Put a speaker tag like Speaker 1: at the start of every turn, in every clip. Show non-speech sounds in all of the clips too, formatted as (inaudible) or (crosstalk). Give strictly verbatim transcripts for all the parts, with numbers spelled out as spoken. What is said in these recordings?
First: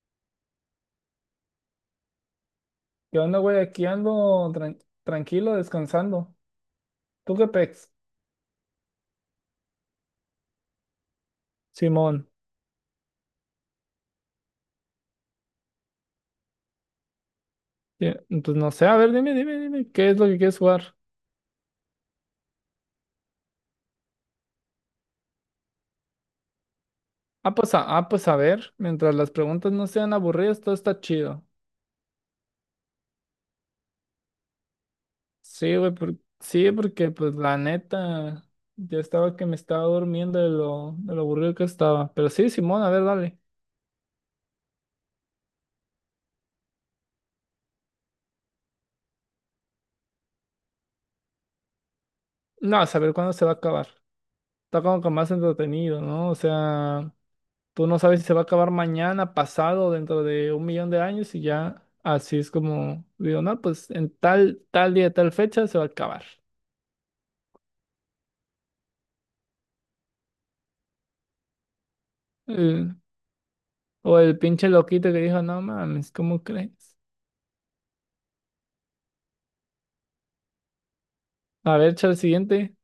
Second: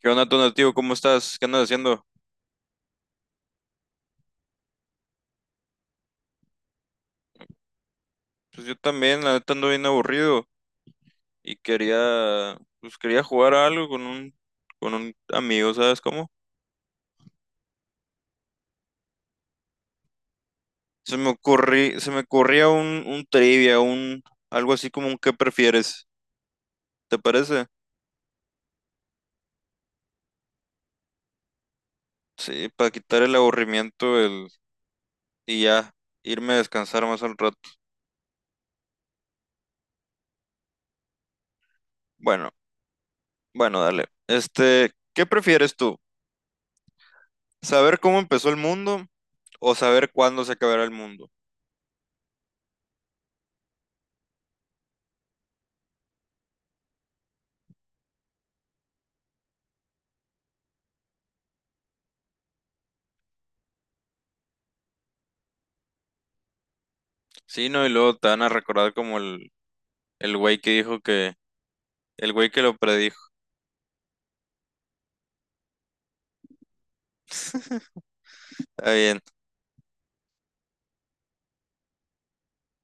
Speaker 1: ¿Qué onda, Tonativo? ¿Cómo estás? ¿Qué andas haciendo?
Speaker 2: ¿Qué onda, güey? Aquí ando tran- tranquilo, descansando. ¿Tú qué pex?
Speaker 1: Pues yo también, la neta ando bien aburrido y
Speaker 2: Simón.
Speaker 1: quería, pues quería jugar a algo con un, con un amigo, ¿sabes cómo?
Speaker 2: Sí. Pues no sé, a ver, dime, dime, dime, ¿qué es lo que quieres jugar?
Speaker 1: Se me ocurrí, se me ocurría un, un trivia, un, algo así como un ¿qué prefieres? ¿Te
Speaker 2: Ah,
Speaker 1: parece?
Speaker 2: pues a, ah, pues a ver, mientras las preguntas no sean aburridas, todo está chido.
Speaker 1: Sí, para quitar el aburrimiento el, y
Speaker 2: Sí,
Speaker 1: ya,
Speaker 2: güey, por-
Speaker 1: irme a
Speaker 2: sí,
Speaker 1: descansar
Speaker 2: porque
Speaker 1: más
Speaker 2: pues
Speaker 1: al
Speaker 2: la
Speaker 1: rato.
Speaker 2: neta, ya estaba que me estaba durmiendo de lo, de lo aburrido que estaba. Pero sí,
Speaker 1: Bueno,
Speaker 2: Simón, a ver, dale.
Speaker 1: bueno, dale. Este, ¿qué prefieres tú? ¿Saber cómo empezó el mundo o saber cuándo se acabará el mundo?
Speaker 2: No, a saber cuándo se va a acabar. Está como que más entretenido, ¿no? O sea, tú no sabes si se va a acabar mañana, pasado, dentro de un millón de años, y ya así es como digo, no, pues en tal, tal día, tal fecha se va a acabar.
Speaker 1: Sí, no, y luego te van a recordar como el, El güey que dijo que... El güey que lo
Speaker 2: El-
Speaker 1: predijo.
Speaker 2: o el pinche loquito que dijo, no mames, ¿cómo crees?
Speaker 1: (laughs) Está bien.
Speaker 2: A ver, echa el siguiente.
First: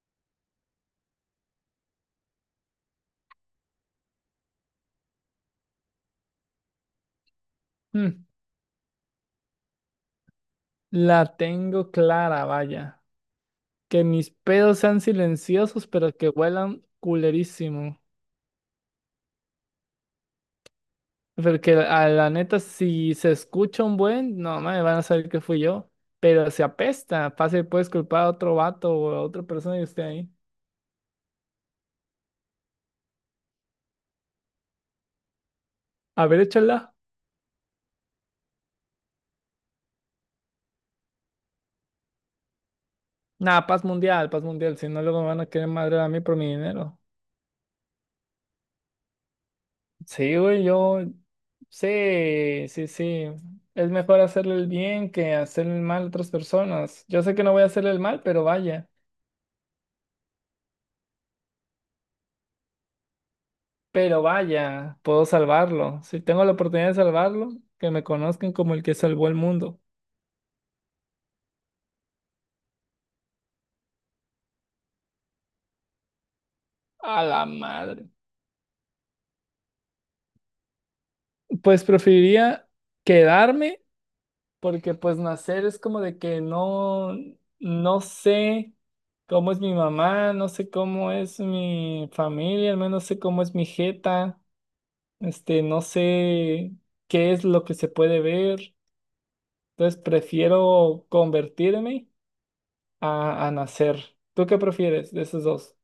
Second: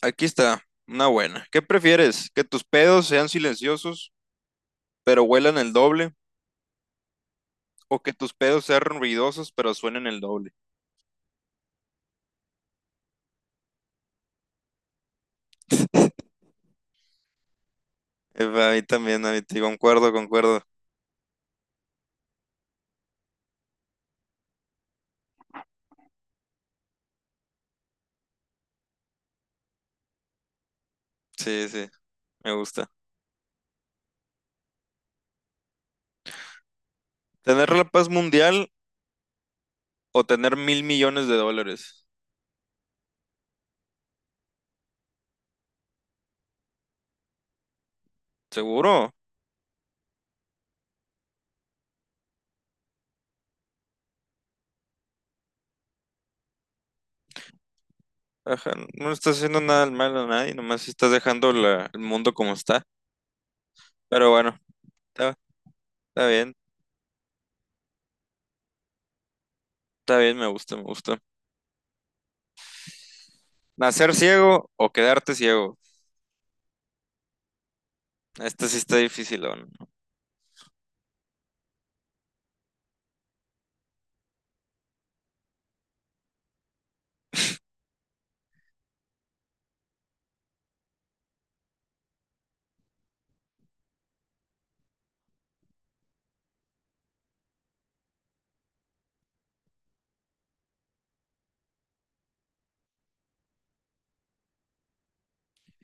Speaker 1: Aquí está. Una buena. ¿Qué prefieres? ¿Que tus pedos sean silenciosos, pero huelan el doble? ¿O que
Speaker 2: Mm,
Speaker 1: tus pedos sean ruidosos, pero suenen el doble?
Speaker 2: la tengo clara, vaya. Que mis pedos sean silenciosos, pero que huelan culerísimo.
Speaker 1: Eh, A mí también, a mí te concuerdo, concuerdo.
Speaker 2: Porque a la neta, si se escucha un buen, no me van a saber que fui yo. Pero se apesta, fácil puedes culpar a otro vato o a otra persona y esté ahí.
Speaker 1: Sí, sí, me gusta.
Speaker 2: A ver, échala.
Speaker 1: ¿Tener la paz mundial o tener mil millones de dólares?
Speaker 2: Nada, paz mundial, paz mundial. Si no, luego me van a querer madrear a mí por mi dinero.
Speaker 1: ¿Seguro?
Speaker 2: Sí, güey, yo. Sí, sí, sí. Es mejor hacerle el bien que hacerle el mal a otras personas. Yo sé que no voy a hacerle el mal, pero
Speaker 1: Ajá,
Speaker 2: vaya.
Speaker 1: no estás haciendo nada malo a nadie, nomás estás dejando la- el mundo como está.
Speaker 2: Pero
Speaker 1: Pero bueno,
Speaker 2: vaya, puedo
Speaker 1: está,
Speaker 2: salvarlo. Si
Speaker 1: está
Speaker 2: tengo la
Speaker 1: bien,
Speaker 2: oportunidad de salvarlo, que me conozcan como el que salvó el mundo.
Speaker 1: está bien, me gusta, me gusta. ¿Nacer ciego o quedarte ciego?
Speaker 2: A la madre.
Speaker 1: Esta sí está difícil, ¿no?
Speaker 2: Pues preferiría quedarme, porque pues nacer es como de que no, no sé cómo es mi mamá, no sé cómo es mi familia, al menos sé cómo es mi jeta, este, no sé qué es lo que se puede ver. Entonces prefiero convertirme a, a nacer. ¿Tú qué prefieres de esos dos?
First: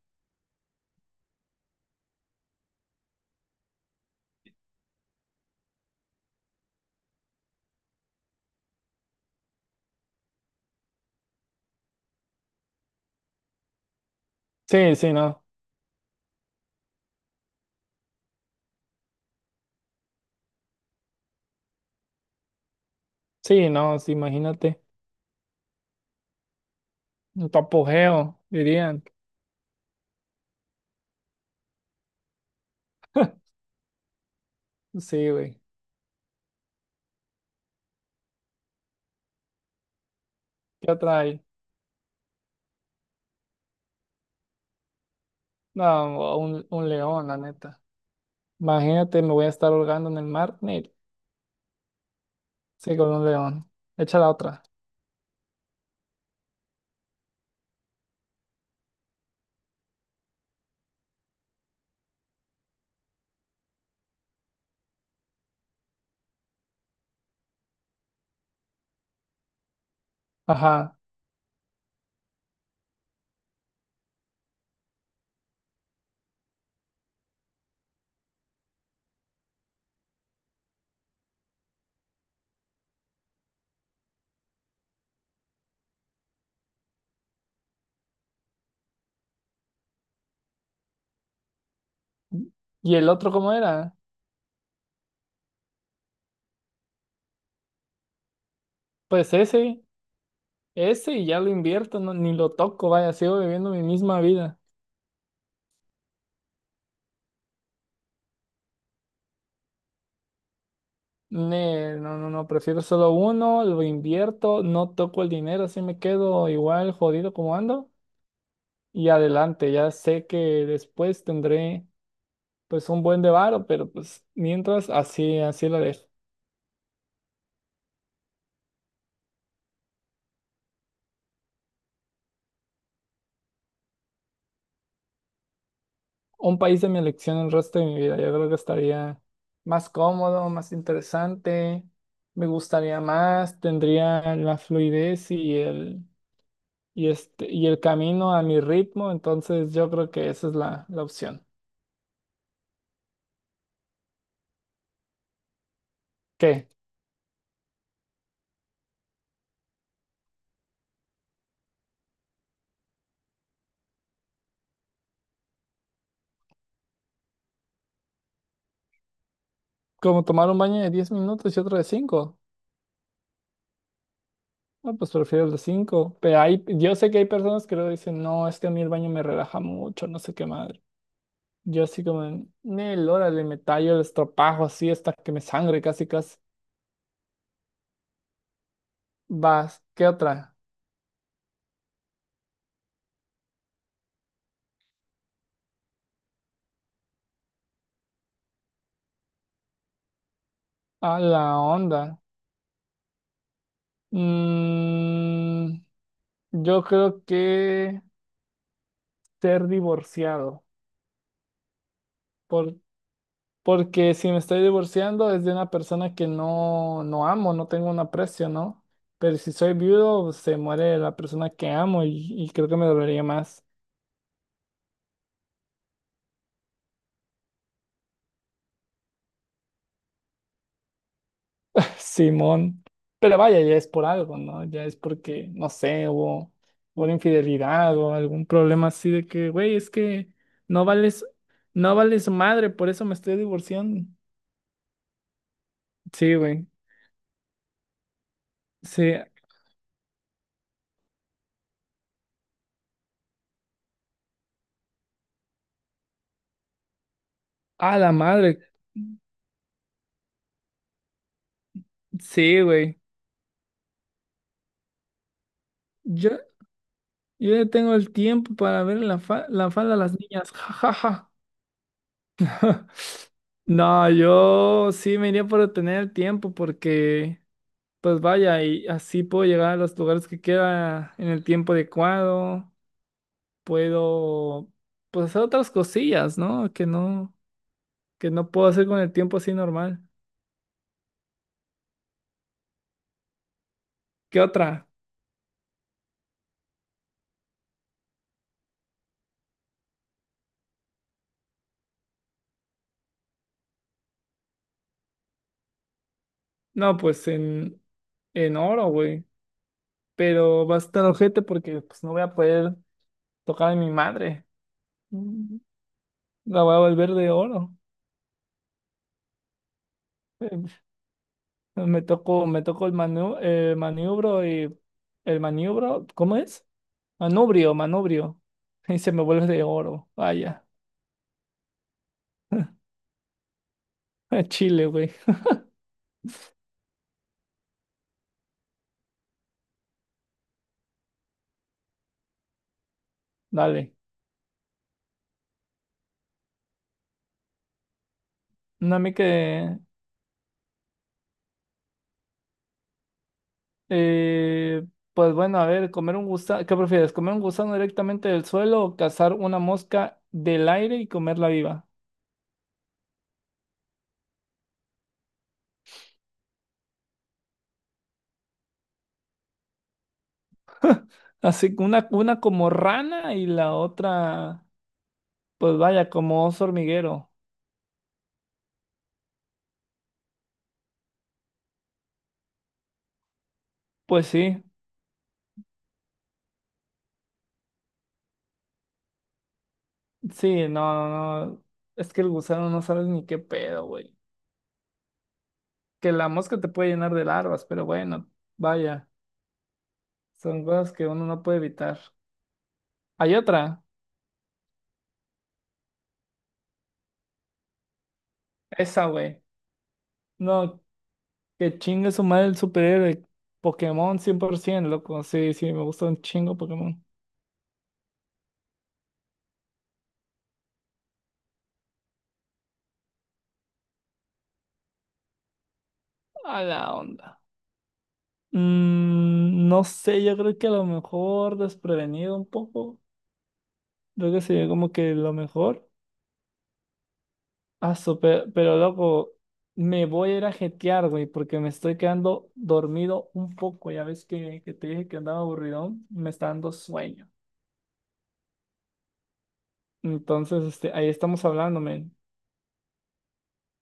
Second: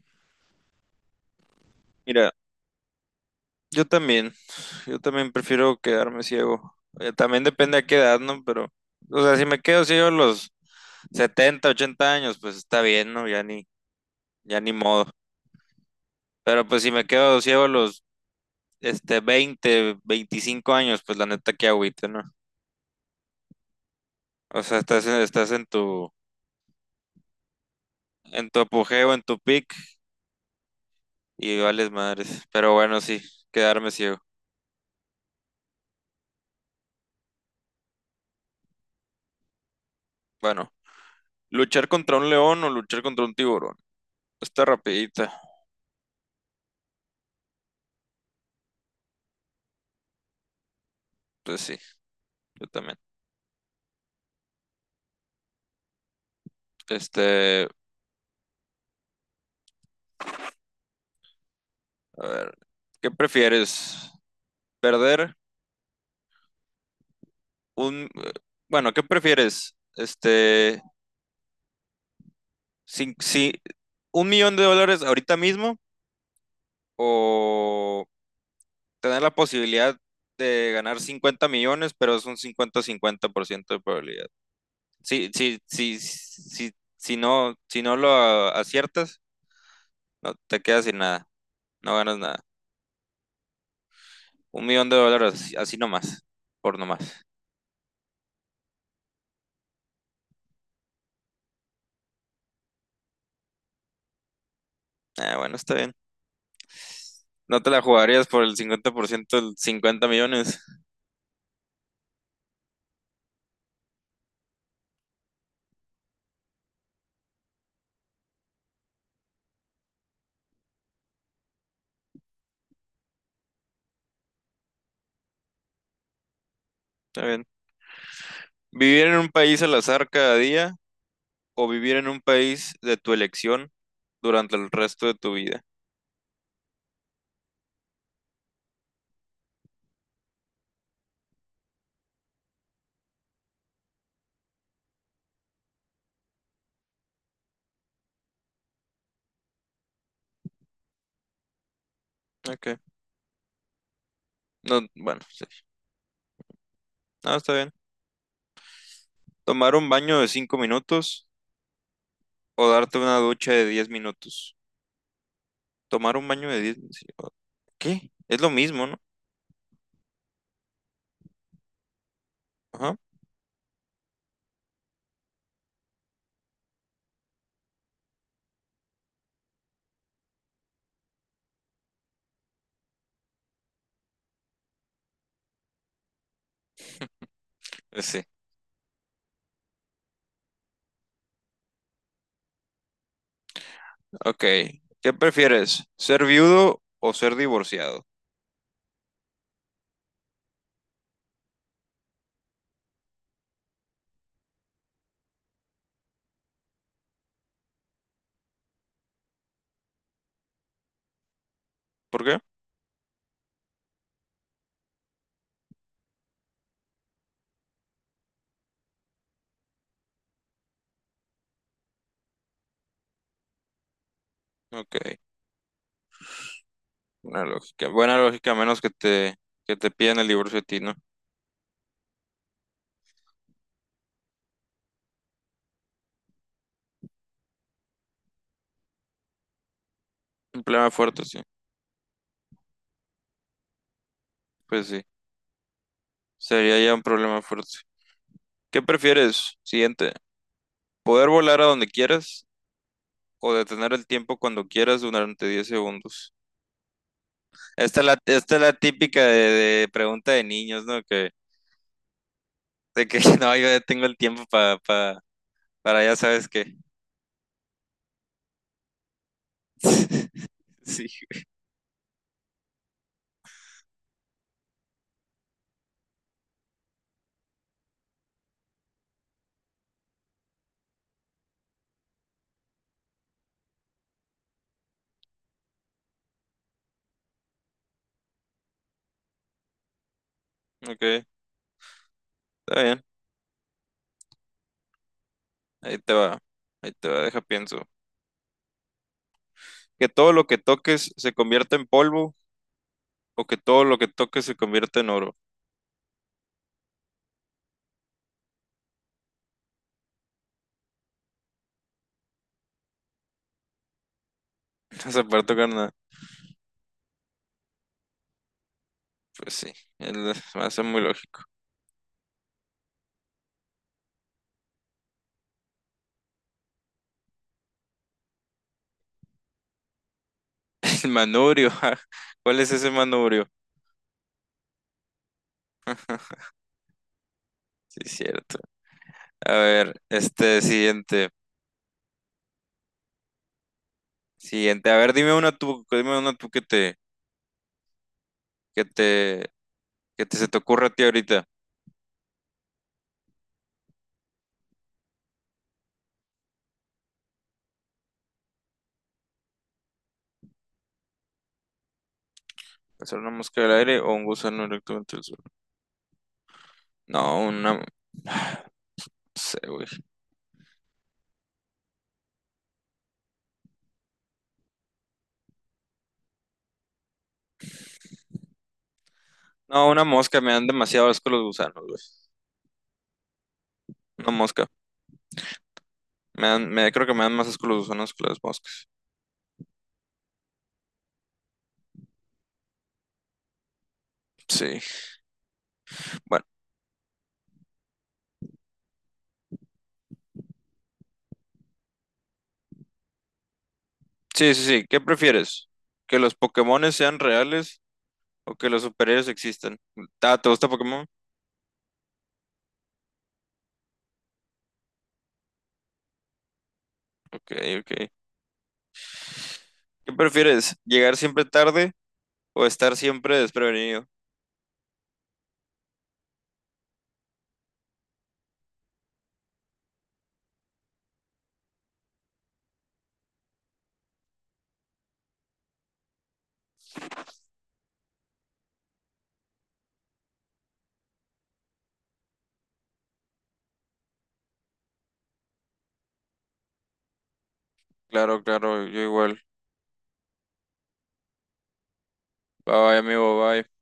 Speaker 1: Mira, yo también, yo también prefiero quedarme ciego. Eh, También depende a qué edad, ¿no? Pero, o sea, si me quedo ciego a los setenta, ochenta años, pues está bien, ¿no? Ya ni, ya ni
Speaker 2: Sí,
Speaker 1: modo.
Speaker 2: sí, no.
Speaker 1: Pero pues si me quedo ciego a los, este, veinte, veinticinco años, pues la neta que agüite, ¿no?
Speaker 2: Sí, no, sí,
Speaker 1: O sea,
Speaker 2: imagínate.
Speaker 1: estás, en- estás en tu,
Speaker 2: Un apogeo,
Speaker 1: en tu
Speaker 2: dirían.
Speaker 1: apogeo, en tu peak y vales madres. Pero bueno, sí, quedarme ciego.
Speaker 2: Sí, güey.
Speaker 1: Bueno,
Speaker 2: ¿Qué otra hay?
Speaker 1: luchar contra un león o luchar contra un tiburón. Está rapidita.
Speaker 2: No, un, un león, la neta. Imagínate, me voy a estar holgando en el mar. Ni-
Speaker 1: Pues sí, yo
Speaker 2: Sí,
Speaker 1: también.
Speaker 2: con un león. Echa la otra.
Speaker 1: Este, a ver, ¿qué prefieres? ¿Perder un... Bueno, ¿qué prefieres? Este,
Speaker 2: Ajá.
Speaker 1: si, si- un millón de dólares ahorita mismo o tener la posibilidad de ganar cincuenta millones, pero es un cincuenta cincuenta por ciento de probabilidad. si si si si si no, si no lo aciertas, no te quedas sin nada, no ganas nada.
Speaker 2: ¿Y el otro cómo era?
Speaker 1: Un millón de dólares, así así nomás, por nomás.
Speaker 2: Pues ese, ese, y ya lo invierto, no, ni lo toco, vaya, sigo viviendo mi misma vida.
Speaker 1: Ah, bueno, está bien. No te la jugarías por el cincuenta por ciento el cincuenta millones.
Speaker 2: Ne- No, no, no, prefiero solo uno, lo invierto, no toco el dinero, así me quedo igual jodido como ando. Y adelante, ya sé que después tendré pues un buen de varo, pero pues mientras así, así lo dejo.
Speaker 1: Está bien. Vivir en un país al azar cada día o vivir en un país de tu elección durante el resto de tu vida.
Speaker 2: Un país de mi elección el resto de mi vida. Yo creo que estaría más cómodo, más interesante, me gustaría más, tendría la fluidez y el, y este, y el camino a mi ritmo. Entonces yo creo que esa es la, la opción.
Speaker 1: Ok. No, bueno, sí.
Speaker 2: ¿Qué?
Speaker 1: No, está bien. Tomar un baño de cinco minutos o darte una ducha de diez minutos. Tomar un baño de diez minutos. Sí. ¿Qué? Es lo mismo, ¿no?
Speaker 2: ¿Como tomar un baño de diez minutos y otro de cinco?
Speaker 1: Ajá.
Speaker 2: No, pues prefiero el de cinco. Pero hay, yo sé que hay personas que luego dicen, no, es que a mí el baño me relaja mucho, no sé qué madre. Yo así como, Nel, órale, me tallo el estropajo así hasta que me sangre casi casi.
Speaker 1: Eh, Sí.
Speaker 2: Vas, ¿qué otra?
Speaker 1: Ok. ¿Qué prefieres? ¿Ser viudo o ser divorciado?
Speaker 2: A la onda. Mm, yo creo que ser divorciado.
Speaker 1: ¿Por qué?
Speaker 2: Por, porque si me estoy divorciando es de una persona que no, no amo, no tengo un aprecio, ¿no? Pero si soy viudo, se muere la persona que amo, y, y creo que me dolería más.
Speaker 1: Ok. Una lógica, buena lógica, a menos que te, que te pidan el divorcio a ti, ¿no?
Speaker 2: Simón. Pero vaya, ya es por algo, ¿no? Ya es porque, no sé, hubo hubo una infidelidad o algún problema así de que, güey, es que
Speaker 1: Un
Speaker 2: no
Speaker 1: problema fuerte,
Speaker 2: vales,
Speaker 1: sí.
Speaker 2: no vales madre, por eso me estoy divorciando.
Speaker 1: Pues sí,
Speaker 2: Sí, güey.
Speaker 1: sería ya un problema fuerte. ¿Qué
Speaker 2: Sí.
Speaker 1: prefieres? Siguiente. ¿Poder volar a donde quieras o detener el tiempo cuando quieras durante diez segundos?
Speaker 2: A
Speaker 1: Esta es
Speaker 2: la
Speaker 1: la, esta
Speaker 2: madre.
Speaker 1: es la típica de, de pregunta de niños, ¿no? Que,
Speaker 2: Sí, güey.
Speaker 1: de que (laughs) no, yo ya tengo el tiempo pa, pa- para ya
Speaker 2: Yo,
Speaker 1: sabes qué.
Speaker 2: yo ya tengo el tiempo para ver la, fa- la falda a las
Speaker 1: (laughs)
Speaker 2: niñas. Ja,
Speaker 1: Sí,
Speaker 2: ja, ja. (laughs) No, yo sí me iría por tener el tiempo, porque pues vaya, y así puedo llegar a los lugares que quiera en el tiempo adecuado. Puedo, pues, hacer otras cosillas, ¿no? Que no, que no puedo hacer con el tiempo así normal.
Speaker 1: ok, está bien.
Speaker 2: ¿Qué otra?
Speaker 1: Ahí te va. Ahí te va, deja pienso. Que todo lo que toques se convierta en polvo o que todo lo que toque se convierta en oro.
Speaker 2: No, pues en, en oro, güey. Pero va a estar ojete porque pues no voy a poder tocar a mi madre.
Speaker 1: (laughs) No se puede
Speaker 2: Mm,
Speaker 1: tocar nada.
Speaker 2: la voy a volver de oro.
Speaker 1: Pues sí, el- me hace
Speaker 2: (laughs)
Speaker 1: muy lógico.
Speaker 2: Em, Me toco, me toco el manu- el maniobro, y el maniobro, ¿cómo es? Manubrio, manubrio. (laughs) Y se me vuelve de oro. Vaya.
Speaker 1: (laughs) El manubrio, ja. ¿Cuál es ese manubrio?
Speaker 2: (laughs) Chile, güey.
Speaker 1: Sí, cierto. A ver, este siguiente.
Speaker 2: Dale.
Speaker 1: Siguiente. A ver, dime una tú, dime una tú que te, que
Speaker 2: No, a mí
Speaker 1: te,
Speaker 2: que.
Speaker 1: que te se te ocurra a ti ahorita.
Speaker 2: Eh, pues bueno, a ver, comer un gusano. ¿Qué prefieres? ¿Comer un gusano directamente del suelo o cazar una mosca del aire y comerla viva?
Speaker 1: ¿Pasar una mosca del aire o un gusano directamente del suelo? No, una, no sé, güey.
Speaker 2: Así que una, una como rana y la otra, pues vaya, como oso hormiguero.
Speaker 1: No, una mosca, me dan demasiado asco los gusanos, güey.
Speaker 2: Pues
Speaker 1: Una
Speaker 2: sí,
Speaker 1: mosca. Me dan, me, creo que me dan más asco los gusanos que las moscas.
Speaker 2: sí, no, no, no. Es que el gusano no sabes ni qué pedo, güey.
Speaker 1: Sí.
Speaker 2: Que la
Speaker 1: Bueno.
Speaker 2: mosca te puede llenar de larvas, pero bueno, vaya. Son cosas que uno no puede evitar. Hay otra,
Speaker 1: Sí, sí, sí. ¿Qué prefieres? ¿Que los Pokémones sean reales o que los
Speaker 2: esa,
Speaker 1: superhéroes
Speaker 2: güey.
Speaker 1: existan? Ah, ¿te gusta
Speaker 2: No,
Speaker 1: Pokémon?
Speaker 2: que chingue su madre el superhéroe. Pokémon cien por ciento, loco. Sí, sí, me gusta un chingo Pokémon.
Speaker 1: Ok, ok. ¿Qué prefieres? ¿Llegar siempre tarde o estar siempre desprevenido?
Speaker 2: A la onda. Mm, no sé, yo creo que a lo mejor desprevenido un poco. Creo que sería como que lo mejor. Ah, super, pero loco, me voy a ir a jetear, güey, porque me estoy quedando dormido un poco. Ya ves que, que te dije que andaba aburridón, me está dando sueño.
Speaker 1: Claro, claro, yo igual.
Speaker 2: Entonces, este, ahí estamos hablando, men.
Speaker 1: Bye, bye, amigo, bye.